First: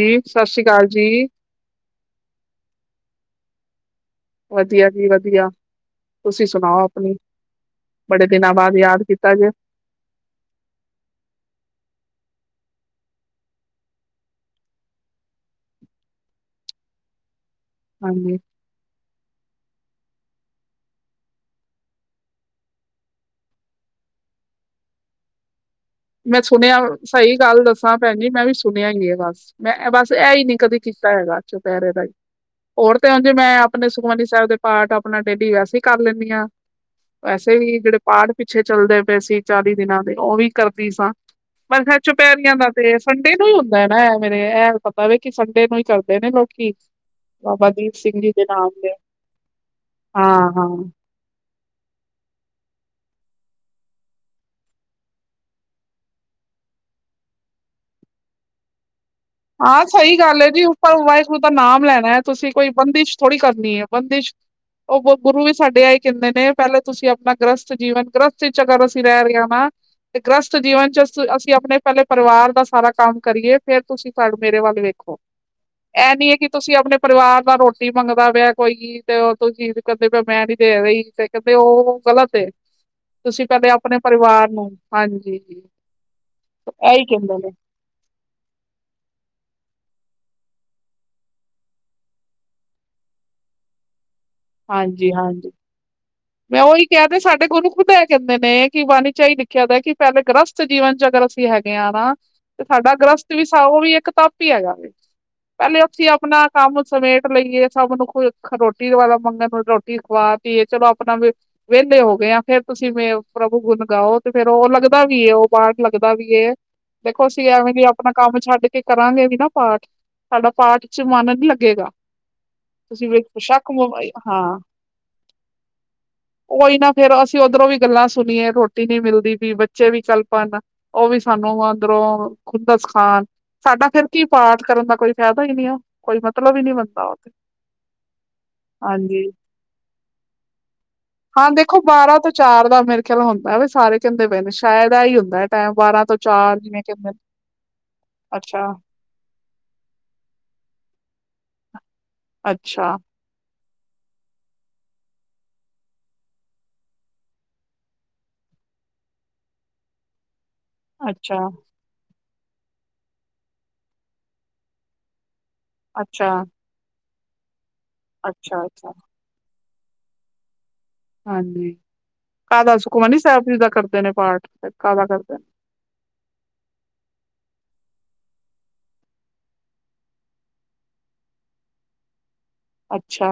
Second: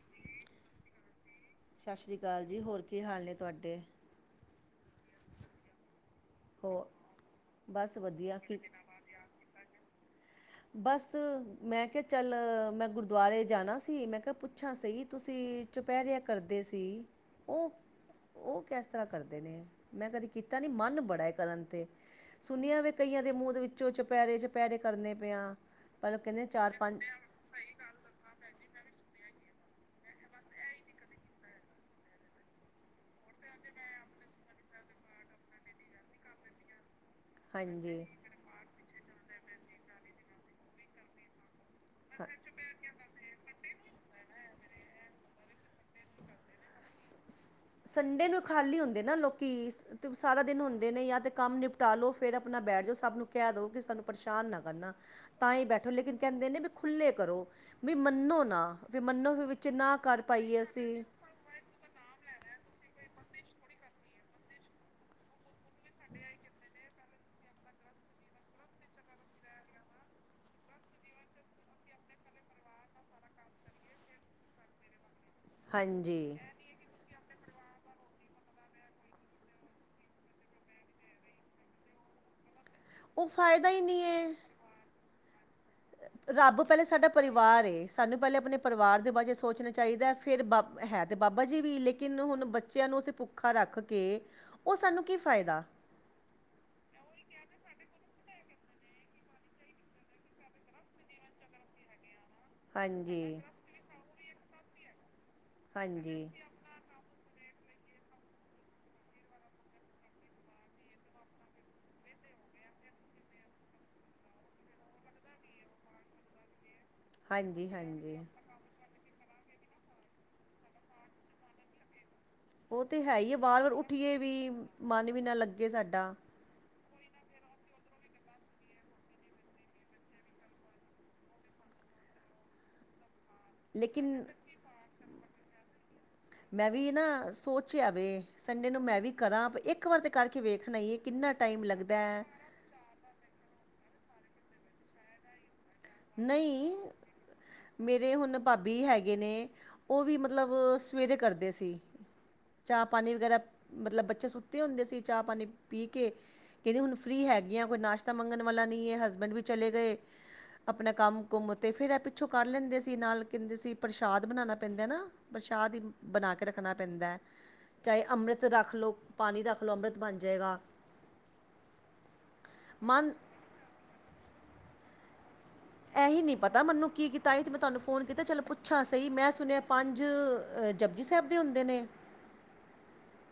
ਸਤਿ ਸ੍ਰੀ ਅਕਾਲ ਜੀ ਸਤਿ ਸ਼੍ਰੀ ਅਕਾਲ ਜੀ ਹੋਰ ਕੀ ਹਾਲ ਨੇ ਤੁਹਾਡੇ, ਵਧੀਆ ਜੀ ਵਧੀਆ ਤੁਸੀਂ ਸੁਣਾਓ ਹੋਰ ਆਪਣੀ, ਬਸ ਬੜੇ ਵਧੀਆ ਦਿਨਾਂ ਕੀ ਬਾਅਦ ਯਾਦ ਕੀਤਾ ਅੱਜ ਬਸ ਮੈਂ ਕਿਹਾ ਚੱਲ ਮੈਂ ਗੁਰਦੁਆਰੇ ਜਾਣਾ ਸੀ ਮੈਂ ਕਿਹਾ ਪੁੱਛਾਂ ਸੀ ਤੁਸੀਂ- ਚੁਪਹਿਰਿਆ ਕਰਦੇ ਸੀ ਉਹ ਹਾਂਜੀ ਉਹ ਕ ਕਿਸ ਤਰ੍ਹਾਂ ਕਰਦੇ ਨੇ, ਮੈਂ ਕਦੇ ਕੀਤਾ ਨੀ ਮਨ ਬੜਾ ਕਰਨ ਤੇ- ਸੁਣਿਆ ਵੀ ਕਈਆਂ ਦੇ ਮੂੰਹ ਦੇ ਵਿੱਚੋਂ ਚਪੈਰੇ ਚਪੈਰੇ ਕਰਨੇ ਪਿਆ। ਪਰ ਉਹ ਮੈਂ ਕਹਿੰਦੇ ਚਾਰ ਸੁਣਿਆ ਪੰਜ ਸਹੀ ਗੱਲ ਦੱਸ- ਹਾਂ ਭੈਣ ਜੀ ਮੈਂ ਵੀ ਸੁਣਿਆ ਗੀ ਬਸ ਮੈਂ ਬਸ ਇਹ ਹੀ ਨੀ ਕਦੇ ਕੀਤਾ ਹੈਗਾ ਚੁਪਹਿਰੇ ਦਾ ਹੀ- ਹੋਰ ਤੇ ਹ ਜੇ ਮੈਂ ਆਪਣੇ ਸੁਖਮਨੀ ਸਾਹਿਬ ਦੇ ਪਾਠ ਆਪਣਾ ਡੇਲੀ ਵੈਸੇ ਹੀ ਕਰ ਲੈਂਦੀ ਹਾਂ ਵੈਸੇ ਵੀ ਜਿਹੜੇ ਹਾਂਜੀ ਪਾਠ ਪਿੱਛੇ ਚੱਲਦੇ ਪਏ ਸੀ ਚਾਲੀ ਦਿਨਾਂ ਦੇ ਉਹ ਵੀ ਕਰਦੀ ਸਾਂ ਪਰ ਫਿਰ ਹ ਚੁਪੈਰੀਆਂ ਦਾੱਸ [unintelligible] ਤੇ ਸੰਡੇ ਨੂੰ ਹੀ ਹੁੰਦਾ ਨਾ ਇਹ ਮੇਰੇ ਇਹਲ ਪਤਾ ਵ ਕਿ ਸੰਡੇ ਨੂੰ ਹੀ ਕਰਦੇ ਨੇ ਲੋਕ- ਸੰਡੇ ਨੂੰ ਨਾਮ ਖਾਲੀ ਦੇ ਹੁੰਦੇ ਨਾ ਲੋਕੀ ਹਾਂ ਸਾਰਾ ਦਿਨ ਹਾਂ ਹੁੰਦੇ ਨੇ ਜਾਂ ਤਾਂ ਕੰਮ ਨਿਪਟ- ਟਾਲੋ ਫੇਿਰ ਆਪਣਾ ਬੈਠ ਜਾਓ ਸਭ ਨੂੰ ਕਹਿ ਦਵੋ ਕਿ ਸਾਨੂੰ ਪਰੇਸ਼ਾਨ ਨਾ ਕਰਨਾ। ਤਾਂ ਹੀ ਬੈਠੋ ਲੇਕਿਨ ਕਹਿੰਦੇ ਨੇ ਵੀ ਖੁੱਲੇ ਕਰੋ ਵੀ, ਮੰਨੋ ਨਾ ਫ ਮੰਨੋ ਵਿੱਚ ਹਾਂ ਨਾ ਸਹੀ ਕਰ ਗੱਲ ਹੈਏ ਪਾਈਏ ਜੀ ਉੱਪਰ ਅਸੀਂ ਉ- ਦਾ ਨਾਮ ਲੈਣਾ ਹੈ ਤੁਸੀਂ ਕੋਈ ਬੰਦਿਸ਼ ਥੋੜੀ ਕਰਨੀ ਹੈ ਬੰਦਿਸ਼ ਉਹ- ਗੁਰੂ ਵੀ ਸਾਡੇ ਆ ਹੀ ਕਹਿੰਦੇ ਨੇ ਪਹਿਲਾਂ ਤੁਸੀਂ ਆਪਣਾ ਗ੍ਰਸਤ ਜੀਵਨ ਗ੍ਰਸਤ ਵਿੱਚ ਅਗਰ ਅਸੀਂ ਰਹਿ ਰਹੇ ਵਾਂ- ਤੇ ਗ੍ਰਸਤ ਜੀਵਨ ਚ ਅਸੀਂ ਆਪਣੇ ਪਹਿਲੇ ਪਰਿਵਾਰ ਦਾ ਸਾਰਾ ਕੰਮ ਕਰੀਏ ਫੇਰ ਤੁਸੀਂ, ਸਾਡ ਮੇਰੇ ਵੱਲ ਵੇਖੋ, ਇਹ ਨੀ ਐ ਹਾਂਜੀ ਕਿ ਤੁਸੀਂ ਆਪਣੇ ਪਰਿਵਾਰ ਨਾਲ ਰੋਟੀ ਮੰਗਦਾ ਪਿਆ ਕੋਈ ਤੇ ਉਹ ਕਹਿੰਦੇ ਮੈਂ ਨੀ ਦੇ ਰਹੀ ਤੇ ਕਹਿੰਦੇ ਉਹ ਗ਼ਲਤ ਏ। ਉਹ ਤੁਸੀਂ ਫਾਇਦਾ ਪਹਿਲੇ ਹੀ ਆਪਣੇ ਨਹੀਂ ਹੈ ਪਰਿਵਾਰ ਨੂੰ, ਹਾਂਜੀ। ਰੱਬ ਤੋਂ ਪਹਿਲੇ ਸਾਡਾ ਕਹਿੰਦੇ ਨੇ ਪਰਿਵਾਰ ਏ। ਸਾਨੂੰ ਪਹਿਲੇ ਆਪਣੇ ਪਰਿਵਾਰ ਦੇ ਬਾਰੇ ਸੋਚਣਾ ਚਾਹੀਦਾ ਫਿਰ ਬਾ ਹੈ ਤਾਂ ਬਾਬਾ ਜੀ ਵੀ ਲੇਕਿਨ ਹੁਣ ਬੱਚਿਆਂ ਨੂੰ ਅਸੀਂ ਭੁੱਖ ਖਾ ਰੱਖ ਕੇ, ਉਹ ਸਾਨੂੰ ਹਾਂਜੀ ਕੀ ਹਾਂਜੀ ਫਾਇਦਾ? ਮੈਂ ਉਹੀ ਕਹਿ ਦੇ ਸਾਡੇ ਗੁਰੂ ਖੁਦ ਐ ਕਹਿੰਦੇ ਨੇ ਕਿ ਵਾਨੀ ਚਾ ਹੀ ਲਿਖਿਆ ਦਾ ਕਿ ਪਹਿਲੇ ਗ੍ਰਸਤ ਜੀਵਨ ਚ ਅਗਰ ਅਸੀਂ ਹੈਗੇ ਹਾਂ ਨਾ ਤੇ ਸਾਡਾ ਹਾਂਜੀ ਗ੍ਰਸਤ ਵੀ ਉਹ ਵੀ ਇੱਕ ਤਪ ਹੀ ਹੈਗਾ ਵੇ, ਪਹਿਲੇ ਉੱਥੇ ਹਾਂਜੀ ਆਪਣਾ ਕੰਮ ਸਮੇਟ ਲਈਏ, ਸਭ ਨੂੰ ਰੋਟੀ ਵਾਲਾ ਮੰਗਣ ਨੂੰ ਰੋਟੀ ਖਵਾ ਤੀ ਚਲੋ। ਆਪ ਵੀ ਵਿਹਲੇ ਹੋ ਗਏ ਆ, ਫੇਰ ਤੁਸੀ ਪ੍ਰਭੂ ਗੁਣ ਗਓ ਤੇ ਫੇਰ ਉਹ ਲੱਗਦਾ ਵੀ ਏ, ਉਹ ਪਾਠ ਲੱਗਦਾ ਵੀ ਏ। ਦੇਖੋ ਅਸੀਂ ਹਾਂਜੀ ਐਵੇਂ ਦੀ ਆਪਣਾ ਹਾਂਜੀ ਕੰਮ ਛੱਡ ਕੇ ਕੇ ਕਰਾਂਗੇ ਵੀ ਨਾ ਪਾਠ, ਸਾਡਾ ਪਾਠ ਚ ਮਨ ਨੀ ਲੱਗੇਗਾ। ਉਹ ਤੇ ਤੁਸੀਂ ਹੈ ਏ, ਸ਼ੱਕ ਵਾਰ-ਵਾਰ ਉੱਠੀਏ ਹਾਂ ਵੀ ਮਨ ਵੀ ਨਾ ਲੱਗੇ ਸਾਡਾ। ਉਈ ਨਾ ਫੇਰ ਅਸੀਂ ਉੱਧਰੋਂ ਵੀ ਗੱਲਾਂ ਸੁਣੀਏ, ਰੋਟੀ ਨੀ ਮਿਲਦੀ ਪਈ, ਬੱਚੇ ਵੀ ਕਲਪਨ ਉਹ ਵੀ ਸਾਨੂੰ ਅੰਦਰੋਂ ਖੁੰਦਸ ਖਾਣ ਸਾਡਾ ਫਿਰ ਲੇਕਿਨ ਕੀ ਪਾਠ ਕਰਨ ਦਾ ਕੋਈ ਫ਼ਾਇਦਾ ਹੀ ਨਈ ਏ। ਮੈਂ ਵੀ ਨਾ ਸੋਚ ਆਵੇ, ਸੰਡੇ ਨੂੰ ਮੈਂ ਵੀ ਹਾਂਜੀ ਕਰਾਂ ਇੱਕ ਵਾਰ ਤਾਂ ਕਰਕੇ ਵੇਖਣਾ ਈ ਐ। ਹਾਂ ਦੇਖੋ ਬਾਰਾਂ ਤੋਂ ਚਾਰ ਦਾ ਮੇਰੇ ਖਿਆਲ ਹੁੰਦਾ ਵੇ, ਸਾਰੇ ਕਹਿੰਦੇ ਪਏ ਨੇ ਸ਼ਾਇਦ ਆ ਹੀ ਹੁੰਦਾ ਏ ਟਾਈਮ ਬਾਰਾਂ ਤੋਂ ਚਾਰ ਨਹੀਂ, ਜਿਵੇਂ ਕਹਿੰਦੇ ਨੇ। ਮੇਰੇ ਹੁਣ ਅੱਛਾ ਭਾਬੀ ਹੈਗੇ ਹੈਗੇ ਨੇ ਉਹ ਵੀ ਮਤਲਬ ਸਵੇਰੇ ਕਰਦੇ ਸੀ। ਚਾਹ ਅੱਛਾ ਪਾਣੀ ਵਗੈਰਾ ਪੀ ਮਤਲਬ ਬੱਚੇ ਸੁੱਤੇ ਹੁੰਦੇ ਸੀ, ਚਾਹ ਪਾਣੀ ਪੀ ਕੇ ਕਹਿੰਦੀ ਹੁਣ ਫਰੀ ਹੈਗੀਆਂ ਕੋਈ ਨਾਸ਼ਤਾ ਮੰਗਣ ਵਾਲਾ ਨਹੀਂ ਐ। ਹਸਬੈਂਡ ਵੀ ਚਲੇ ਗਏ। ਆਪਣਾ ਕੰਮ ਅੱਛਾ ਕੁੁੰਮ ਤੇ ਫੇਰ ਇਹ ਪਿੱਛੋਂ ਕਰ ਲੈਂਦੇ ਸੀ, ਨਾਲ ਕਹਿੰਦੇ ਸੀ ਪ੍ਰਸ਼ਾਦ ਬਣਾਣਾ ਪੈਂਦਾ ਨਾ। ਪ੍ਰਸ਼ਾਹ ਹੀ ਅੱਛਾ ਬਣਾ ਕੇ ਰੱਖਣਾ ਪੈਂਦਾ ਐ, ਚਾਹੇ ਅੰਮ੍ਰਿਤ ਅੱਛਾ ਰੱਖ ਲਓ। ਅੱਛਾ ਪਾਣੀ ਰੱਖ ਲਓ, ਅੰਮ੍ਰਿਤ ਬਣ ਜਾਵੇਗਾ। ਹਾਂਜੀ, ਕਾਹਦਾ ਮਨ ਸੁਖਮਨੀ ਸਾਹਿਬ ਜੀ ਦਾ ਕਰਦੇ ਨੇ ਪਾਠ ਕਾਹਦਾ ਕਰਦੇ ਨੇ। ਇਹੀ ਨਈ ਪਤਾ ਮੈਨੂੰ ਕੀ ਕੀਤਾ ਤੇ ਮੈਂ ਤੁਹਾਨੂੰ ਫੋਨ ਕੀਤਾ ਚਲ ਪੁੱਛਾਂ ਸਹੀ ਮੈਂ ਸੁਣਿਆ ਪੰਜ ਜਪਜੀ ਸਾਹਿਬ ਦੇ ਹੁੰਦੇ ਨੇ। ਅੱਛਾ।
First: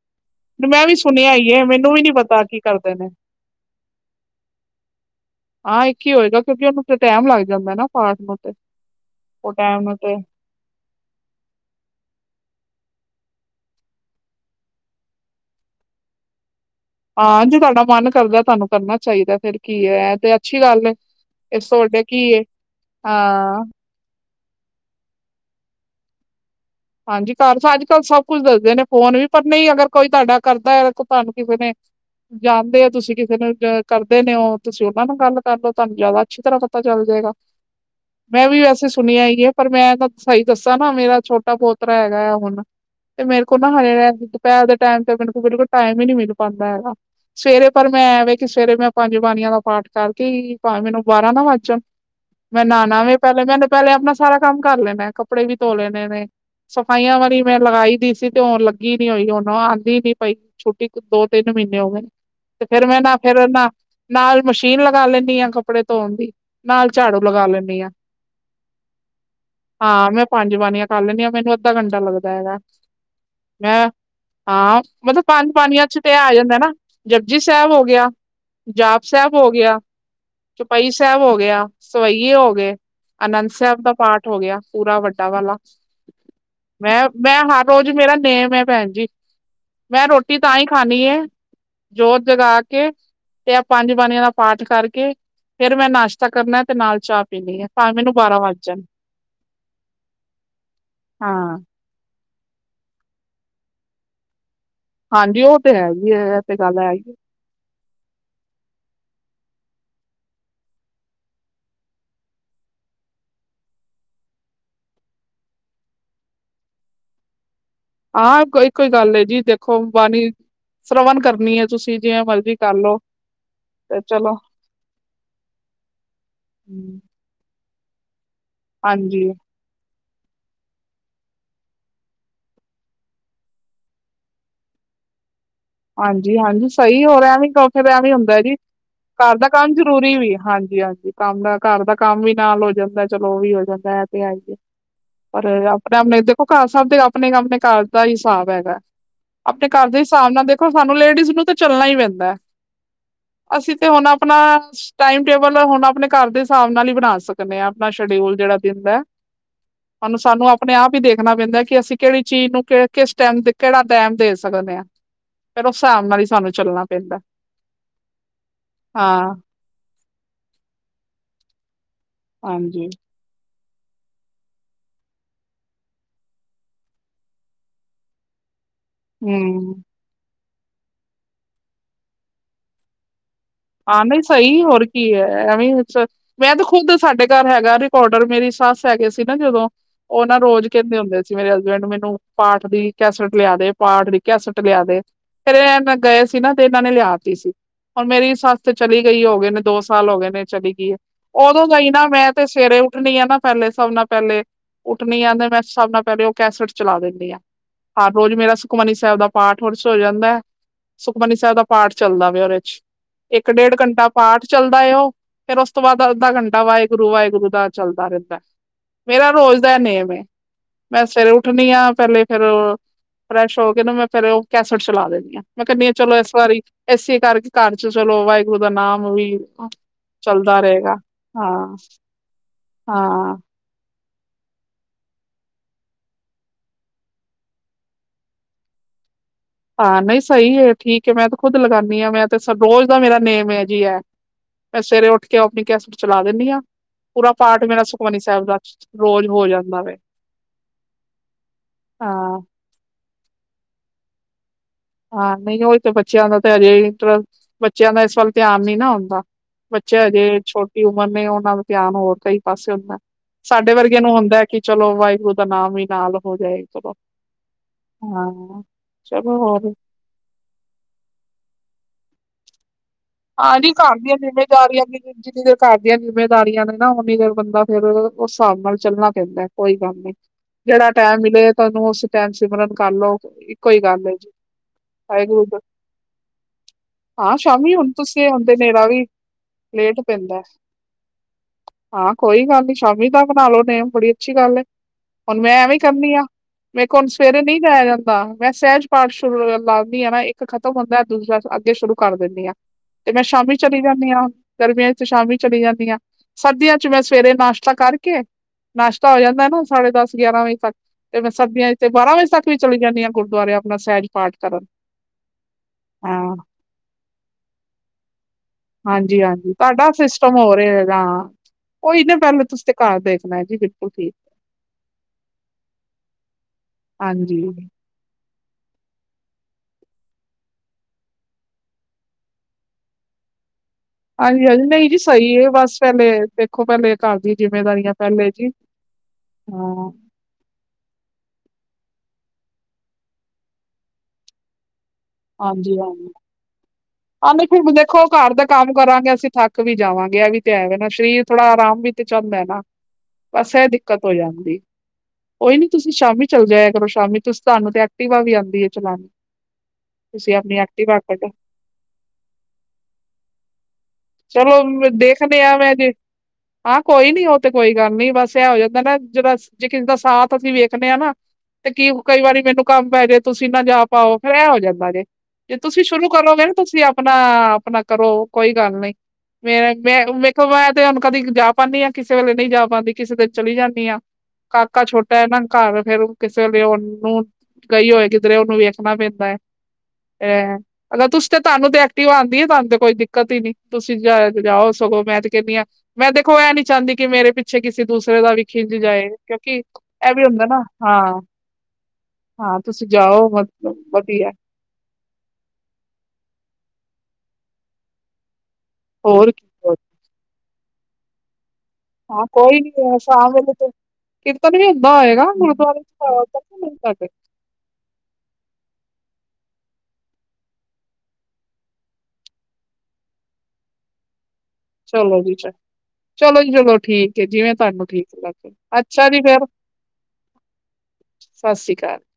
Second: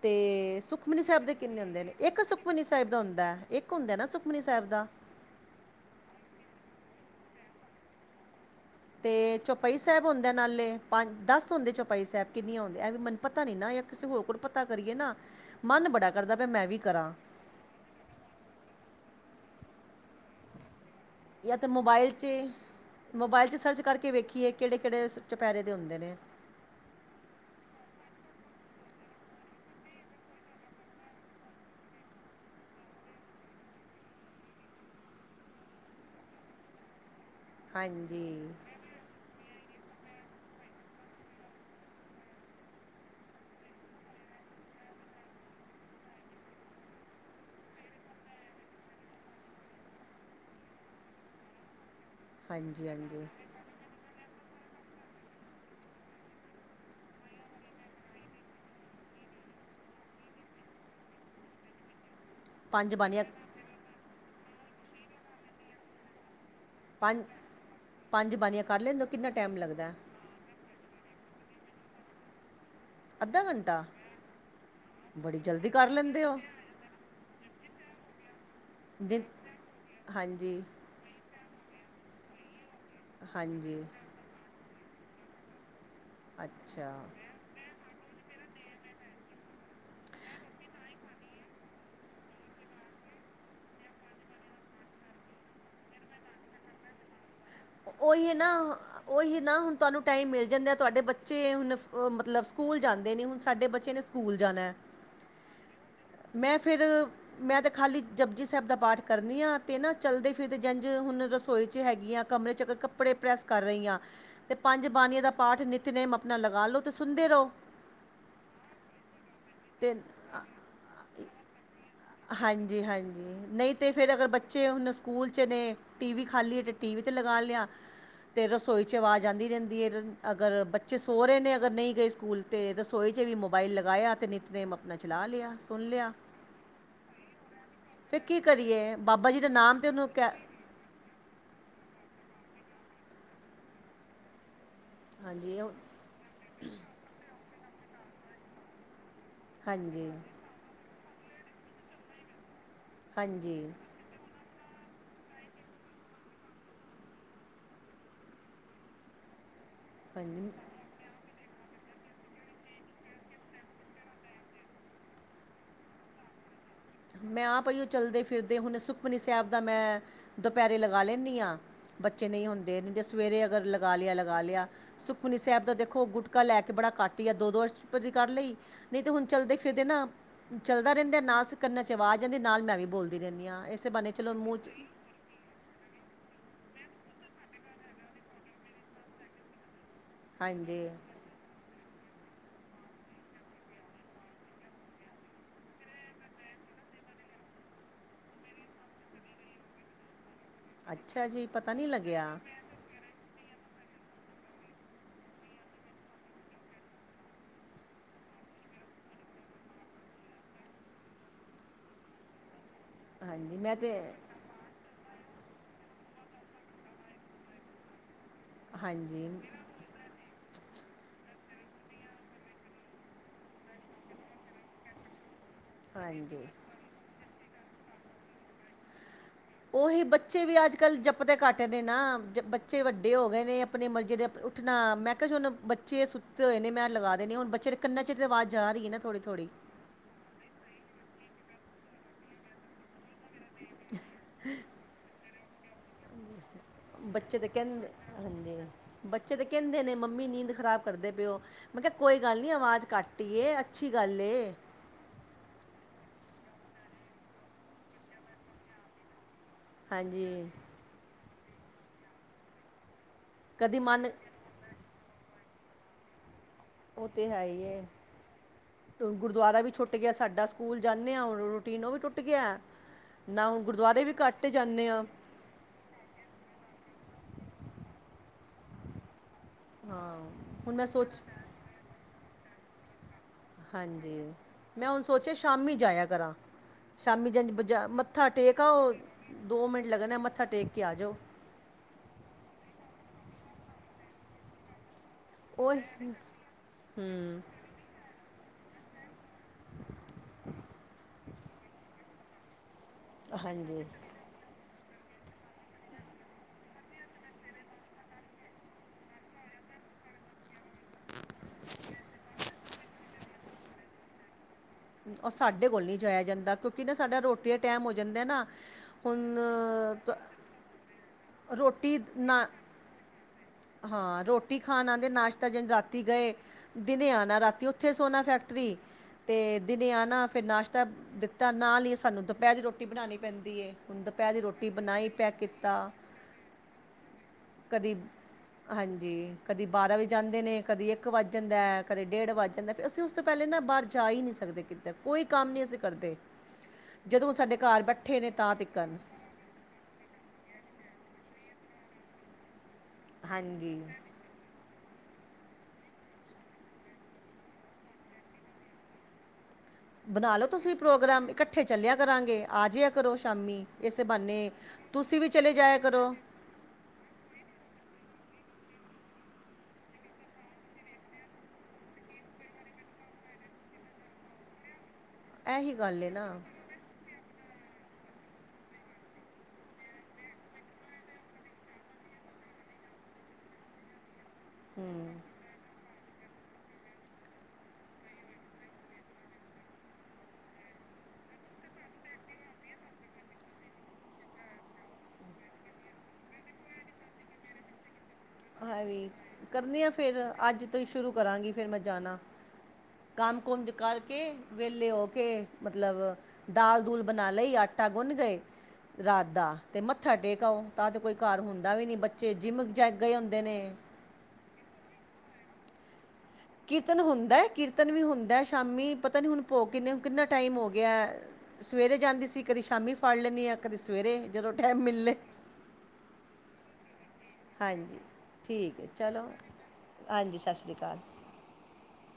ਅਤੇ ਮੈਂ ਵੀ ਸੁਖਮਨੀ ਸਾਹਿਬ ਸੁਣਿਆ ਦੇ ਹੀ ਕਿੰਨੇ ਹੈ ਹੁੰਦੇ ਮੈਨੂੰ ਨੇ ਵੀ ਨੀ ਇੱਕ ਪਤਾ ਕੀ ਸੁਖਮਨੀ ਸਾਹਿਬ ਕਰਦੇ ਦਾ ਨੇ ਹੁੰਦਾ ਐ, ਇੱਕ ਹੁੰਦਾ ਨਾ ਸੁਖਮਨੀ ਸਾਹਿਬ ਦਾ ਆਹ ਇੱਕ ਹੀ ਹੋਏਗਾ ਕਿਉਂਕਿ ਉਹਨੂੰ ਤੇ ਟਾਈਮ ਲੱਗ ਜਾਂਦਾ ਨਾ ਪਾਠ ਨੂੰ ਤੇ ਤੇ ਉਹ ਚੌਪਾਈ ਟਾਈਮ ਨੂੰ ਸਾਹਿਬ ਤੇ ਹੁੰਦਾ। ਨਾਲੇ ਪੰਜ ਦੱਸ ਹੁੰਦੇ ਚੌਪਈ ਸਾਹਿਬ ਕਿੰਨੀਆਂ ਹੁੰਦੀਆਂ, ਐਵੀ ਮੈਨੂੰ ਪਤਾ ਨੀ ਨਾ ਯਾਂ ਕਿਸੇ ਹੋਰ ਕੋਲ ਪਤਾ ਕਰੀਏ ਨਾ। ਮਨ ਬੜਾ ਕਰਦਾ ਵੀ ਮੈਂ ਵੀ ਕਰਾਂ। ਹਾਂ ਜੇ ਤੁਹਾਡਾ ਮਨ ਕਰਦਾ, ਤੁਹਾਨੂੰ ਕਰਨਾ ਚਾਹੀਦਾ ਫੇਰ ਕੀ ਏ ਤੇ ਅੱਛੀ ਗੱਲ ਐ‌। ਜਾਂ ਤਾਂ ਮੋਬਾਇਲ ਚ, ਮੋਬਾਇਲ ਚ ਹਾਂ ਸਰਚ ਕਰਕੇ ਵੇਖੀਏ ਕਿਹੜੇ-ਕਿਹੜੇ ਸ ਚਪਹਿਰੇ ਦੇ ਹੁੰਦੇ ਨੇ। ਹਾਂਜੀ, ਘਰ ਅੱਜ-ਕੱਲ ਸਭ ਕੁਝ ਦੱਸਦੇ ਨੇ ਫੋਨ ਵੀ ਪਰ ਨਹੀਂ ਅਗਰ ਕੋਈ ਤੁਹਾਡਾ ਕਰਦਾ ਤੁਹਾਨੂੰ ਕਿਸੇ ਨੇ। ਜਾਂਣਦੇ ਹੋ ਤੁਸੀਂ ਕਿਸੇ ਨੂੰ ਕਰਦੇ ਨੇ ਹੋ, ਤੁਸੀਂ ਉਹਨਾਂ ਨਾਲ ਗੱਲ ਕਰ ਲਓ, ਤੁਹਾਨੂੰ ਜ਼ਿਆਦਾ ਅੱਛੀ ਤਰ੍ਹਾਂ ਪਤਾ ਚੱਲ ਜਾਏਗਾ‌। ਹਾਂਜੀ ਮੈਂ ਵੀ ਵੈਸੇ ਸੁਣਿਆ ਹੀ ਐ ਪਰ ਮੈਂ ਤਾਂ ਸਹੀ ਦੱਸਾਂ ਨਾ ਮੇਰਾ ਛੋਟਾ ਛੋਟਾ ਪੋਤਰਾ ਹੈਗਾ ਆ ਹੁਣ। ਤੇ ਮੇਰੇ ਕੋਲ਼ ਹਜੇ ਦੁਪਹਿਰ ਦੇ ਟਾਈਮ ਤੇ ਮੇਰੇ ਕੋਲ ਟਾਈਮ ਹੀ ਨੀ ਮਿਲ ਪਾਂਦਾ ਹੈਗਾ। ਸਵੇਰੇ ਪਰ ਮੈਂ ਐਂਵੇਂ ਕਿ ਸਵੇਰੇ ਮੈਂ ਪੰਜ ਬਾਣੀਆਂ ਦਾ ਪਾਠ ਕਰਕੇ ਹੀ ਭਾਵੇ ਮੈਨੂੰ ਬਾਰਾਂ ਨਾ ਵੱਜ ਜਾਣ। ਮੈਂ ਹਾਂਜੀ ਨ੍ਹਾਉਣਾ ਵੀ ਹਾਂਜੀ ਪਹਿਲੇ, ਮੈਂ ਪਹਿਲੇ ਆਪਣਾ ਸਾਰਾ ਕੰਮ ਕਰ ਲੈਣਾ ਕੱਪੜੇ ਵੀ ਧੋ ਲੈਣੇ ਨੇ। ਸਫਾਈਆਂ ਵਾਲੀ ਮੈਂ ਲਗਾਈ ਦੀ ਸੀ ਤੇ ਹੁਣ ਉਹ ਲੱਗੀ ਨੀ ਹੋਈ ਹੁਣ, ਉਹ ਆਂਦੀ ਨੀ ਪਈ। ਛੁੱਟੀ ਤੇ ਦੋ ਤਿੰਨ ਮਹੀਨੇ ਹੋ ਗਏ। ਤੇ ਫੇਰ ਪੰਜ ਮੈਂ ਨਾ ਬਾਣੀਆਂ ਫੇਰ ਨਾ ਨਾਲ ਮਸ਼ੀਨ ਲਗਾ ਲੈਂਣੀ ਆ ਕੱਪੜੇ ਧੋਣ ਦੀ। ਨਾਲ ਝਾੜੂ ਪੰਜ ਲਗਾ ਲੈਂਣੀ, ਹਾਂ ਪੰਜ ਬਾਣੀਆਂ ਕਰ ਲੈਂਦੇ ਹੋ ਕਿੰਨਾ ਟਾਈਮ ਲੱਗਦਾ ਮੈਂ। ਪੰਜ ਬਾਣੀਆਂ ਕਰ ਲੈਣੀਆਂ, ਮੈਨੂੰ ਅੱਧਾ ਘੰਟਾ ਲੱਗਦਾ ਹੈਗਾ। ਅੱਧਾ ਘੰਟਾ। ਮੈਂ ਹਾਂ ਮਤਲਬ ਬੜੀ ਪੰਜ ਜਲਦੀ ਬਾਣੀਆਂ ਕਰ 'ਚ ਤਾਂ ਇਹ ਲੈਂਦੇ ਆ ਹੋ ਜਾਂਦਾ ਨਾ ਜਪੁਜੀ ਸਾਹਿਬ ਹੋ ਗਿਆ। ਜਾਪ ਦਿਨ ਸਾਹਿਬ ਹੋ ਗਿਆ ਹੈ। ਹਾਂਜੀ। ਸੁਖਮਨੀ ਸਾਹਿਬ ਹੋ ਗਿਆ, ਸਵਈਏ ਹੋ ਗਏ, ਆਨੰਦ ਸਾਹਿਬ ਹਾਂਜੀ ਦਾ ਪਾਠ ਹੋ ਗਿਆ ਪੂਰਾ ਵੱਡਾ ਵਾਲਾ। ਅੱਛਾ ਮੈਂ ਮੈਂ ਹਰ ਰੋਜ਼ ਮੇਰਾ ਨੇਮ ਹੈ ਭੈਣ ਜੀ ਮੈਂ ਰੋਟੀ ਤਾਂ ਹੀ ਖਾਣੀ ਹੈ। ਜੋਤ ਜਗਾ ਕੇ। ਤੇ ਆਪ ਪੰਜ ਬਾਣੀਆਂ ਦਾ ਪਾਠ ਕਰਕੇ ਫੇਰ ਮੈਂ ਨਾਸ਼ਤਾ ਕਰਨਾ ਤੇ ਨਾਲ ਚਾਹ। ਭਾਵੇਂ ਮੈਨੂੰ ਉਹੀ ਹੈ ਬਾਰਾਂ ਨਾ ਵੱਜ ਜਾਣ। ਉਹੀ ਨਾ ਹੁਣ ਤੁਹਾਨੂੰ ਟਾਈਮ ਮਿਲ ਜਾਂਦਾ ਤੁਹਾਡੇ ਬੱਚੇ ਹਾਂ ਹੁਣ। ਉਹ ਮਤਲਬ ਸਕੂਲ ਜਾਂਦੇ ਨੇ ਹੁਣ ਸਾਡੇ ਬੱਚੇ ਨੇ ਸਕੂਲ ਜਾਣਾ ਹੈ। ਹਾਂਜੀ ਉਹ ਤੇ ਹੈਗੀ ਇਹ ਤੇ ਮੈਂ ਗੱਲ ਫਿਰ ਹੈ। ਮੈਂ ਤੇ ਖਾਲੀ ਜਪੁਜੀ ਸਾਹਿਬ ਦਾ ਪਾਠ ਕਰਨੀ ਹਾਂ ਤੇ ਨਾ ਚਲਦੇ ਫਿਰਦੇ ਜੰਝ ਹੁਣ ਰਸੋਈ 'ਚ ਹੈਗੀਆਂ। ਕਮਰੇ 'ਚ ਅਗਰ ਕੱਪੜੇ ਪ੍ਰੈੱਸ ਕਰ ਰਹੀ ਹਾਂ। ਅਤੇ ਪੰਜ ਬਾਣੀਆਂ ਦਾ ਪਾਠ ਨਿਤਨੇਮ ਆਪਣਾ ਲਗਾ ਲਉ ਅਤੇ ਸੁਣਦੇ ਰਹੋ। ਹਾਂ ਇੱਕੋ ਇੱਕੋਂ ਗੱਲ ਹੈ ਜੀ ਦੇਖੋ ਤੇ ਬਾਣੀ ਸਰਵਣ ਕਰਨੀ ਹੈ ਤੁਸੀਂ। ਜਿਵੇਂ ਮਰਜ਼ੀ ਹਾਂਜੀ ਕਰਲੋ ਹਾਂਜੀ ਨਹੀਂ ਤਾਂ ਤੇ ਫਿਰ ਅਗਰ ਚਲੋ ਬੱਚੇ ਹੁਣ ਸਕੂਲ 'ਚ ਨੇ। ਟੀ ਵੀ ਖਾਲੀ ਹੈ ਤੇ ਹਮ ਟੀਵੀ ਤੇ ਲਗਾ ਲਿਆ ਤੇ ਰਸੋਈ 'ਚ ਹਾਂਜੀ ਆਵਾਜ਼ ਆਉਂਦੀ ਰਹਿੰਦੀ ਹੈ। ਅਗਰ ਬੱਚੇ ਸਹੁਰਰੇ ਨੇ ਅਗਰ ਨਹੀਂ ਗਏ ਸਕੂਲ ਤਾਂ ਰਸੋਈ 'ਚ ਵੀ ਮੋਬਾਈਲ ਲਗਾਇਆ ਅਤੇ ਨਿੱਤ ਨੇ ਆਪਣਾ ਚਲਾ ਲਿਆ ਸੁਣ ਲਿਆ। ਹਾਂਜੀ ਹਾਂਜੀ ਸਹੀ ਹੋ ਰਿਹਾ ਵੀ ਸੁੱਤੀ ਪਿਆ ਵੀ ਫਿਰ ਕੀ ਹੁੰਦਾ ਜੀ ਕਰੀਏ ਬਾਬਾ ਘਰ ਜੀ ਦਾ ਕੰਮ ਨਾਮ ਤੇ ਉਹਨੂੰ ਜਰੂਰੀ ਵੀ ਕਹਿ ਹਾਂਜੀ ਹਾਂਜੀ ਕੰਮ ਦਾ ਘਰ ਦਾ ਕੰਮ ਵੀ ਨਾਲ ਹੋ ਜਾਂਦਾ ਚਲੋ ਉਹ ਵੀ ਹੋ ਜਾਂਦਾ ਹੈ ਤੇ ਆਈਏ ਪਰ ਹਾਂਜੀ, ਉਹ- ਆਪਣੇ ਦੇਖੋ ਖਾਲ ਸਾਹਿਬ ਦੇ ਆਪਣੇ ਆਪਣੇ ਘਰ ਦਾ ਹਿਸਾਬ ਹੈਗਾ ਆਪਣੇ ਘਰ ਦੇ ਹਾਂਜੀ, ਹਿਸਾਬ ਨਾਲ ਦੇ ਦੇਖੋ ਸਾਨੂੰ ਲੇਡੀਜ਼ ਨੂੰ ਤਾਂ ਚੱਲਣਾ ਹੀ ਪੈਂਦਾ ਹਾਂਜੀ, ਅਸੀਂ ਤੇ ਹੁਣ ਆਪਣਾ ਟਾਈਮ ਟੇਬਲ ਹੁਣ ਆਪਣੇ ਘਰ ਦੇ ਹਿਸਾਬ ਨਾਲ ਹੀ ਬਣਾ ਸਕਦੇ ਹਾਂ ਆਪਣਾ ਸ਼ਡਿਊਲ ਜਿਹੜਾ ਦਿੰਦਾ ਸਾਨੂੰ ਹਾਂਜੀ। ਆਪਣੇ ਆਪ ਵੀ ਦੇਖਣਾ ਪੈਂਦਾ ਕਿ ਅਸੀਂ ਕਿਹੜੀ ਚੀਜ਼ ਨੂੰ ਕਿਸ ਟਾਈਮ ਕਿਹੜਾ ਟੈਮ ਦੇ ਸਕਦੇ ਹਾਂ। ਫਿਰ ਉਸ ਹਿਸਾਬ ਨਾਲ ਹੀ ਸਾਨੂੰ ਚੱਲਣਾ ਪੈਂਦਾ ਮੈਂ ਆਪ ਜਦੋਂ ਚੱਲਦੇ ਫਿਰਦੇ ਹੁਣ ਸੁਖਮਨੀ ਹਾਂ, ਸਾਹਿਬ ਦਾ ਮੈਂ ਦੁਪਹਿਰੇ ਲਗਾ ਲੈਂਦੀ ਹਾਂ। ਬੱਚੇ ਨਹੀਂ ਹੁੰਦੇ ਹਾਂਜੀ, ਨਹੀਂ ਸਵੇਰੇ ਅਗਰ ਲਗਾ ਲਿਆ ਲਗਾ ਲਿਆ। ਸੁਖਮਨੀ ਸਾਹਿਬ ਦਾ ਦੇਖੋ ਗੁਟਕਾ ਲੈ ਕੇ ਬੜਾ ਘੱਟ ਹੀ ਆ ਦੋ ਦੋ ਅਸ਼ਟਪਦੀ ਕਰ ਲਈ। ਨਹੀਂ ਤਾਂ ਹੁਣ ਚੱਲਦੇ ਹੂੰ, ਫਿਰਦੇ ਨਾ ਚੱਲਦਾ ਰਹਿੰਦਾ ਨਾਲ ਅਸੀਂ ਕੰਨਾਂ 'ਚ ਆਵਾਜ਼ ਜਾਂਦੀ ਨਾਲ ਮੈਂ ਵੀ ਬੋਲਦੀ ਰਹਿੰਦੀ ਹਾਂ। ਇਸੇ ਹਾਂ ਬਹਾਨੇ ਨਹੀਂ ਚਲੋ ਮੂੰਹ ਸਹੀ 'ਚ ਹੋਰ ਕੀ ਹੈ ਐਵੀਂ। ਮੈਂ ਤਾਂ ਖੁੱਦ ਸਾਡੇ ਘਰ ਹੈਗਾ ਰਿਕੋਡਰ ਮੇਰੀ ਸੱਸ ਹੈਗੇ ਸੀ ਨਾ ਜਦੋਂ। ਉਹ ਨਾ ਰੋਜ਼ ਹਾਂਜੀ ਕਹਿੰਦੇ ਹੁੰਦੇ ਸੀ। ਮੇਰੇ ਹਸਬੈਂਡ ਮੈਨੂੰ ਪਾਠ ਦੀ ਕੈਸਟ ਲਿਆ ਦੇ ਪਾਠ ਦੀ ਕੈਸਟ ਲਿਆ ਦੇ। ਫੇਰ ਇਹ ਗਏ ਸੀ ਨਾ ਤੇ ਇਹਨਾਂ ਨੇ ਲਿਆਤੀ ਸੀ ਹੁਣ ਮੇਰੀ। ਸੱਸ ਤੇ ਚਲੀ ਗਈ ਹੈ ਹੋ ਗਏ ਨੇ ਦੋ ਸਾਲ ਹੋ ਗਏ ਨੇ। ਚਲੀ ਗਈ ਹੈ। ਅੱਛਾ ਜੀ ਉਦੋਂ ਪਤਾ ਦਾ ਨਹੀਂ ਹੀ ਨਾ ਲੱਗਿਆ ਮੈਂ ਤੇ ਸਵੇਰੇ ਉੱਠਣੀ ਆ ਨਾ। ਪਹਿਲੇ ਹਿਸਾਬ ਨਾਲ ਪਹਿਲੇ ਉੱਠਣੀ ਆ ਤੇ ਮੈਂ ਉਸ ਹਿਸਾਬ ਨਾਲ ਪਹਿਲੇ ਉਹ ਕੈਸਟ ਚਲਾ ਦਿੰਦੀ ਹਾਂ। ਹਰ ਰੋਜ਼ ਮੇਰਾ ਸੁਖਮਨੀ ਸਾਹਿਬ ਦਾ ਪਾਠ ਸ਼ੁਰੂ ਹੋ ਜਾਂਦਾ ਹੈ ਸੁਖਮਨੀ ਸਾਹਿਬ ਦਾ ਪਾਠ ਚੱਲਦਾ ਵਾ ਉਹਦੇ ਚ ਇੱਕ ਹਾਂਜੀ ਡੇਢ ਮੈਂ ਤਾਂ ਘੰਟਾ ਪਾਠ ਚੱਲਦਾ ਹੈ ਉਹ ਫੇਰ ਉਸ ਤੋਂ ਬਾਅਦ ਅੱਧਾ ਘੰਟਾ ਵਾਹਿਗੁਰੂ ਵਾਹਿਗੁਰੂ ਦਾ ਚੱਲਦਾ ਰਹਿੰਦਾ ਹਾਂਜੀ ਮੇਰਾ ਰੋਜ਼ ਰੋਜ਼ ਦਾ ਨੇਮ ਹੈ ਮੈਂ ਸਵੇਰੇ ਉੱਠਣੀ ਆ ਪਹਿਲੇ ਫੇਰ ਫਰੈਸ਼ ਹੋ ਕੇਨੂੰ ਮੈਂ ਫੇਿਰ ਉਹ ਕੈਸਟ ਚਲਾ ਦੇਣੀ ਆਾਂ ਮੈਂ ਕਹਿੰਨੀ ਹਾਂ ਚਲੋ ਇਸ ਹਾਂਜੀ ਵਾਰੀ ਇਸੇ ਕਰਕੇ ਘਰ ਚ ਚਲੋ ਵਾਹਿਗੁਰੂ ਦਾ ਨਾਮ ਵੀ ਉਹੀ ਬੱਚੇ ਵੀ ਚੱਲਦਾ ਅੱਜ ਰਹੇਗਾ ਕੱਲ੍ਹ ਜਪਦੇ ਕੱਟ ਹਾਂ ਨੇ ਨਾ ਜ ਬੱਚੇ ਵੱਡੇ ਹੋ ਹਾਂ ਗਏ ਨੇ ਆਪਣੀ ਮਰਜ਼ੀ ਦੇ ਉੱਠਣਾ ਮੈਂ ਕਿਹਾੁਣ ਬੱਚੇ ਸੁੱਤੇ ਹੋਏ ਨੇ ਮੈਂਰ ਲਗਾਏ ਨੇ ਹੁਣ ਬੱਚੇ ਦੇ ਕੰਨਨਾ ਚਿਰ ਤੇ ਆਵਾਜ਼ ਜਾ ਰਹੀ ਹੈ ਨਾ ਥੋੜੀ ਥੜੀ ਹਾਂ ਨਹੀਂ ਸਹੀ ਹੈ ਠੀਕ ਹੈ ਮੈਂ ਤੇ ਖੁਦ ਲਗਾਉਂਦੀ ਹਾਂ ਮੈਂ ਤੇ ਰੋਜ਼ ਦਾ ਮੇਰਾ ਨੇਮ ਹੈ ਜੀ ਹੈ ਮੈਂ ਸਵੇਰੇ ਉੱਠ ਕੇ ਆਪਣੀ ਕੈਸਟ ਚਲਾ ਦਿੰਦੀ ਆ ਬੱਚੇ ਤੇ ਕਹਿੰਦੇ, ਹਾਂਜੀ, ਰੋਜ਼ ਬੱਚੇ ਤੇ ਹੋ ਜਾਂਦਾ ਕਹਿੰਦੇ ਵੇ ਨੇ ਮੰਮੀ ਨੀਂਦ ਖ਼ਰਾਬ ਕਰਦੇ ਪਏਓ। ਮੈਂ ਕੇਆ ਕੋਈ ਗੱਲ ਹਾਂ ਨਈ, ਆਵਾਜ਼ ਕਾਟ ਈ ਏ, ਅੱਛੀ ਗੱਲ ਏ। ਹਾਂ ਨਈ ਉਹੀ ਤੇ ਬੱਚਿਆਂ ਦਾ ਤੇ ਅਜੇ ਇਟਰਸਟ, ਬੱਚਿਆਂ ਦਾ ਇਸ ਵੱਲ ਧਿਆਨ ਨੀ ਨਾ ਹੁੰਦਾ। ਬੱਚੇ ਹਜੇ ਹਾਂਜੀ ਛੋਟੀ ਉਮਰ ਨੇ, ਉਹਨਾਂ ਦਾ ਧਿਆਨ ਹੋਰ ਕਈ ਪਾਸੇ ਹੁੰਦਾ। ਸਾਡੇ ਕਦੀ ਵਰਗੇਆਂ ਮਨ ਨੂੰ ਹੁੰਦਾ, ਕਿ ਚਲੋ ਵਾਹਿਗੁਰੂ ਦਾ ਨਾਮ ਹੀ ਨਾਲ ਹੋ ਜਾਏ। ਚਲੋ ਉਹ ਤੇ ਹੈ ਈ ਏ, ਹਾਂ ਹੁਣ ਚਲੋ ਗੁਰਦੁਵਾਰਾ ਵੀ ਹੋਰ ਛੋ ਟੁੱਟ ਗਿਆ ਸਾਡਾ, ਸਕੂਲ ਜਾਂਦੇ ਆ, ਹੁਣ ਰੁ ਰੂਟੀਨ ਉਹ ਵੀ ਟੁੱਟ ਗਿਆ ਏ। ਹਾਂਜੀ ਕਾਰ ਦੀਆਂ ਜਿੰਮੇਦਾਰੀਆਂ ਨੇ, ਆ ਜਿੰਨੀ ਦੇਰ ਘਰ ਦੀਆਂ ਜਿੰਮੇਦਾਰੀਆਂ ਨੇ ਨਾ, ਉਨੀ ਦੇਰ ਬੰਦਾ ਫੇਰ ਉਸ ਸਾਬ ਨਾਲ ਚੱਲਣਾ ਪੈਂਦਾ ਏ। ਕੋਈ ਗੱਲ ਨੀ ਹਾਂ ਹੁਣ ਮੈਂ ਜੇਹੜਾ ਟੈਮ ਸੋਚ ਮਿਲੇ ਤੁਆਨੂੰ, ਉਸ ਟੈਮ ਸਿਮਰਨ ਕਰ ਲੋ, ਇੱਕੋ ਈ ਗੱਲ ਹੈ ਹਾਂਜੀ ਜੀ। ਮੈਂ ਹੁਣ ਸੋਚਿਆ ਵਾਹਿਗੁਰੂ ਦਾ। ਸ਼ਾਮੀ ਜਾਇਆ ਕਰਾਂ, ਸ਼ਾਮੀ ਹਾਂ ਜੰਜ ਬਜਾ ਹੁਣ ਮ ਮੱਥਾ ਤੁਸੀਂ ਹੁੰਦੇ ਟੇਕ ਹਨੇਰਾ ਆਓ, ਵੀ ਦੋ ਮਿੰਟ ਲੇਟ ਲੱਗਣੇ, ਪੈਂਦਾ ਮੱਥਾ ਟੇਕ ਕੇ ਆ ਜਾਓ। ਹਾਂ ਕੋਈ ਗੱਲ ਨੀ, ਸ਼ਾਮੀ ਦਾ ਬਣਾ ਲੋ ਨੇਮ, ਬੜੀ ਅੱਛੀ ਗੱਲ ਏ। ਹੁਣ ਮੈਂ ਐਵੇਂ ਈ ਓਏ ਕਰਨੀ ਆ, ਮੇਰੇ ਕੋਲ ਹੁਣ ਹਮ ਸਵੇਰੇ ਨਈ ਜਾਇਆ ਜਾਂ ਦਾ, ਮੈਂ ਸਹਿਜ ਪਾਠ ਸ਼ੁਰੂ ਲਾਉਣੀ ਆ ਨਾ, ਇੱਕ ਖਤਮ ਹੁੰਦਾ, ਦੂਜਰਾ ਅੱਗੇ ਸ਼ੁਰੂ ਕਰ ਦੇਣੀ ਆ। ਤੇ ਮੈਂ ਸ਼ਾਮੀ ਚਲੀ ਹਾਂਜੀ ਜਾਂਣੀ ਆ। ਗਰਮੀਆਂ ਇੱਚ ਤੇ ਸ਼ਾਮੀ ਚਲੀ ਜਾਣੀ ਆ, ਸਰਦੀਆਂ ਇੱਚ ਮੈਂ ਸਵੇਰੇ ਨਾਸ਼ਤਾ ਕਰਕੇ ਨਾਸ਼ਤਾ ਹੋ ਜਾਂਦਾ ਨਾ, ਸਾਢੇ ਦਸ ਗਿਆਰਾਂ ਵਜੇ ਤੱਕ। ਤੇ ਮੈਂ ਸਰਦੀਆਂ ਇੱਚ ਤੇ ਬਾਰਾਂ ਵਜੇ ਤੱਕ ਵੀ ਚਲੀ ਜਾਣੀ ਆ, ਗੁਰਦੁਵਾਰੇ ਆਪਣਾ ਸਹਿਜ ਪਾਠ ਕਰਨ। ਉਹ ਸਾਡੇ ਕੋਲ ਨਈ ਜਾਇਆ ਹਾਂ ਜਾਂਦਾ, ਕਿਉਂਕਿ ਨਾ ਸਾਡਾ ਰੋਟੀ ਦਾ ਟੈਮ ਹੋ ਜਾਂਦਾ ਨਾ। ਹੁਣ ਹਾਂਜੀ-ਹਾਂਜੀ ਤੁਆਡਾ ਸਿਸਟਮ ਹੋਰ ਏ ਰਾ, ਓਈ ਨਾ ਪਹਿਲੇ ਤੁਸੀ ਤੇ ਕਾਰ ਦੇਖਣਾ ਜੀ ਬਿਲੁ ਹਾਂ ਰੋਟੀ ਖਾਣ ਆਦੇ, ਨਾਸ਼ਤਾ ਜਿੰਜ ਰਾਤੀ ਗਏ, ਦਿਨੇ ਆਣਾ, ਹਾਂਜੀ ਰਾਤੀ ਓ ਉੱਥੇ ਸੋਨਾ ਫੈਕਟਰੀ। ਤੇ ਦਿਨੇ ਆਣਾ, ਫੇਰ ਨਾਸ਼ਤਾ ਦਿੱਤਾ, ਨਾਲ ਈ ਸਾਨੂੰ ਦੁਪਹਿਰ ਦੀ ਰੋਟੀ ਬਣਾਉਣੀ ਪੈਂਦੀ ਏ। ਹਾਂਜੀ-ਹਾਂਜੀ, ਨਈ ਜੀ ਸਹੀ ਏ, ਬਸ ਪਹਿਲੇ ਦੇਖੋ ਪਹਿਲੇ ਘਰ ਦੀ ਕਦੀ ਜਿੰਮੇਦਾਰੀਆਂ ਪਹਿਲੇ ਏ ਜੀ। ਹਾਂਜੀ, ਕਦੀ ਹਾਂ, ਬਾਰਾਂ ਵ ਜਾਂਦੇ ਨੇ, ਕਦੀ ਇੱਕ ਵੱਜ ਜਾਂਦਾ ਏ, ਕਦੇ ਡੇਢ ਵੱਜ ਜਾਂਦਾ, ਫਿਰ ਅਸੀ ਉਸ ਤੋਂ ਪਹਿਲੇ ਨਾ, ਬਾਰ ਜਾ ਈ ਨਈ ਸਕਦੇ ਕਿ ਤੇ, ਕੋਈ ਕੰਮ ਨੀ ਅਸੀਂ ਹਾਂਜੀ-ਹਾਂਜੀ। ਕਰਦੇ, ਜਦੋਂ ਹਾਂ ਨਹੀਂ ਸਾਡੇ ਕਾਰ ਬੈਠੇ ਨੇ, ਤਾਂ ਤੀਕਨ। ਕ ਵੀ ਜਾਵਾਂਗੇ, ਏਹ ਵੀ ਤੇ ਐਵੇ ਨਾ, ਸ਼ਰੀਰ ਥੋੜਾ ਆਰਾਮ ਵੀ ਤੇ ਚੁੰਦਾ ਹੈ ਨਾ। ਬਸ ਏਹ ਹਾਂਜੀ ਦਿੱਕਤ ਹੋ ਜਾਣਦੀ। ਕੋਈ ਨੀ, ਤੁਸੀਂ ਸ਼ਾਮੀ ਚੱਲ ਜਾਇਆ ਕਰੋ ਸ਼ਾਮੀ, ਤੁਸੀਂ ਤਾਨੂੰ ਤੇ ਐਕਟਿਵਾ ਵੀ ਆਉਂਦੀ ਹੈ ਚਲਾਣੀ। ਬਣਾ ਲੋ ਤੁਸੀਂ ਵੀ ਪ੍ਰੋਗਰਾਮ, ਇਕੱਠੇ ਚੱਲਿਆ ਕਰਾਂਗੇ, ਆ ਜੇਆ ਕਰੋ ਸ਼ਾਮੀ। ਇਸੇ ਬਾਨੇ, ਚਲੋ ਮ- ਤੁਸੀਂ ਵੀ ਦੇਖਦੇ ਚਲੇ ਆ ਮੈਂ ਜਾਇਆ ਜੇ ਕਰੋ। ਹਾਂ ਕੋਈ ਨੀ, ਉਹ ਤੇ ਕੋਈ ਗੱਲ ਨੀ, ਬਸ ਏਹ ਹੋ ਜਾਂਦਾ ਨਾ, ਜਿਹੜਾ ਜੇ ਕਿਸੀ ਦਾ ਸਾਥ ਅਸੀਂ ਵੇਖਣੇ ਆ ਨਾ ਤੇ ਕੀ, ਕਈ ਵਾਰੀ ਮੈਨੂੰ ਕੰਮ ਪੈ ਜੇ, ਤੁਸੀਂ ਨਾ ਜਾ ਪਾਓ, ਫੇਰ ਐ ਹੋ ਜਾਂਦਾ ਜੇ। ਜੇ ਇਹੀ ਤੁਸੀਂ ਗੱਲ ਸ਼ੁਰੂ ਹੈ ਕਰੋਗੇ ਨਾ, ਤੁਸੀਂ ਆਪਣਾ, ਆਪਣਾ ਕਰੋ, ਕੋਈ ਗੱਲ ਨਈ। ਮੇਰਾ, ਮੈਂ ਵੇਖੋ ਮੈਂ ਤੇ ਹੁਣ ਕਦੀ ਜਾ ਪਾਉਂਣੀ ਆ, ਕਿਸੇ ਵੇਲੇ ਨਈ ਜਾ ਪਾਉਂਦੀ, ਕਿਸੇ ਦਿਨ ਚਲੀ ਜਾਣੀ ਆ। ਕਾਕਾ ਹੂੰ ਛੋਟਾ ਏ ਨਾ। ਘਰ ਫੇਰ ਕਿਸੇ ਵੇਲੇ ਉਹਨੂੰ, ਗਈ ਹੋਏ ਕਿਧਰੇ, ਉਹਨੂੰ ਵੇਖਣਾ ਪੈਂਦਾ ਏ। ਏਹ, ਅਗਰ ਤੁਸ ਤੇ ਤੁਆਨੂੰ ਤੇ ਐਕਟਿਵਾ ਆਉਂਦੀ ਏ, ਤੁਆਨੂੰ ਤੇ ਕੋਈ ਦਿੱਕਤ ਈ ਨੀ। ਤੁਸੀ ਜਾ ਜਾਓ ਸਗੋਂ, ਮੈਂ ਤੇ ਕੇਹਣੀ ਆ, ਮੈਂ ਦੇਖੋ ਏਹ ਨੀ ਚਾਹੁੰਦੀ ਕਿ ਮੇਰੇ ਪਿੱਛੇ ਕਿਸੇ ਦੂਸਰੇ ਦਾ ਵੀ ਖਿੱਝ ਹੈ ਜਾਏ ਵੀ, ਕਿਉਂਕਿ ਕਰਨੀ ਆ ਫੇਰ, ਇਹ ਵੀ ਹੁੰਦਾ ਨਾ ਅੱਜ ਤੋਂ ਈ ਸ਼ੁਰੂ ਹਾਂ ਕਰਾਂਗੀ ਫੇਰ ਮੈਂ ਜਾਣਾ। ਹਾਂ ਤੁਸੀਂ ਜਾਓ ਕੰਮ ਕੁੰਜ ਮਤਲਬ ਵਧੀਆ ਕਰਕੇ ਵੇਅਲੇ ਹੋ ਕੇ ਮਤਲਬ, ਦਾਲ ਦੂਲ ਬਣਾ ਲਈ, ਆਟਾ ਗੁੰਨ ਗਏ ਰਾਤ ਹੋਰ ਕੀ। ਦਾ, ਤੇ ਮੱਥਾ ਟੇਕ ਆਓ, ਤਾਂ ਤੇ ਕੋਈ ਘਰ ਹੁੰਦਾ ਵੀ ਨੀ, ਹਾਂ ਬੱਚੇ ਕੋਈ ਜਿੰਮ ਨੀ ਜਾ ਗਏ ਸ਼ਾਮ ਹੁੰਦੇ ਨੇ ਵੇਲੇ, ਕੀਰਤਨ ਵੀ ਹੁੰਦਾ ਹੋਏਗਾ, ਗੁਰਦੁਆਰੇ ਚ [unintelligible] ਕੀਰਤਨ ਹੁੰਦਾ ਏ, ਕੀਰਤਨ ਵੀ ਹੁੰਦਾ ਹੈਂ ਸ਼ਾਮੀ, ਪਤਾ ਨੀ ਹੁਣ ਪੋਗ ਕਿਨੇ? ਕਿੰਨਾ ਟਾਈਮ ਹੋ ਗਿਆ ਐ ਸਵੇਰੇ ਜਾਂਦੀ ਸੀ, ਕਦੀ ਸ਼ਾਮੀ ਫੜ ਲੈਂਨੀ ਆ, ਕਦੇ ਸਵੇਰੇ। ਜਦੋਂ ਟਾਈਮ ਮਿਲੇ ਚਲੋ ਜੀ ਚ, ਚਲੋ ਜੀ ਚਲੋ ਠੀਕ ਜਿਵੇਂ ਤੁਹਾਨੂੰ ਹਾਂਜੀ ਠੀਕ ਲੱਗੇ, ਠੀਕ ਹੈ ਅੱਛਾ ਜੀ ਚਲੋ ਫੇਰ, ਹਾਂਜੀ ਸਤਿ ਸ਼੍ਰੀ ਅਕਾਲ ਸਤਿ ਸ੍ਰੀ ਅਕਾਲ।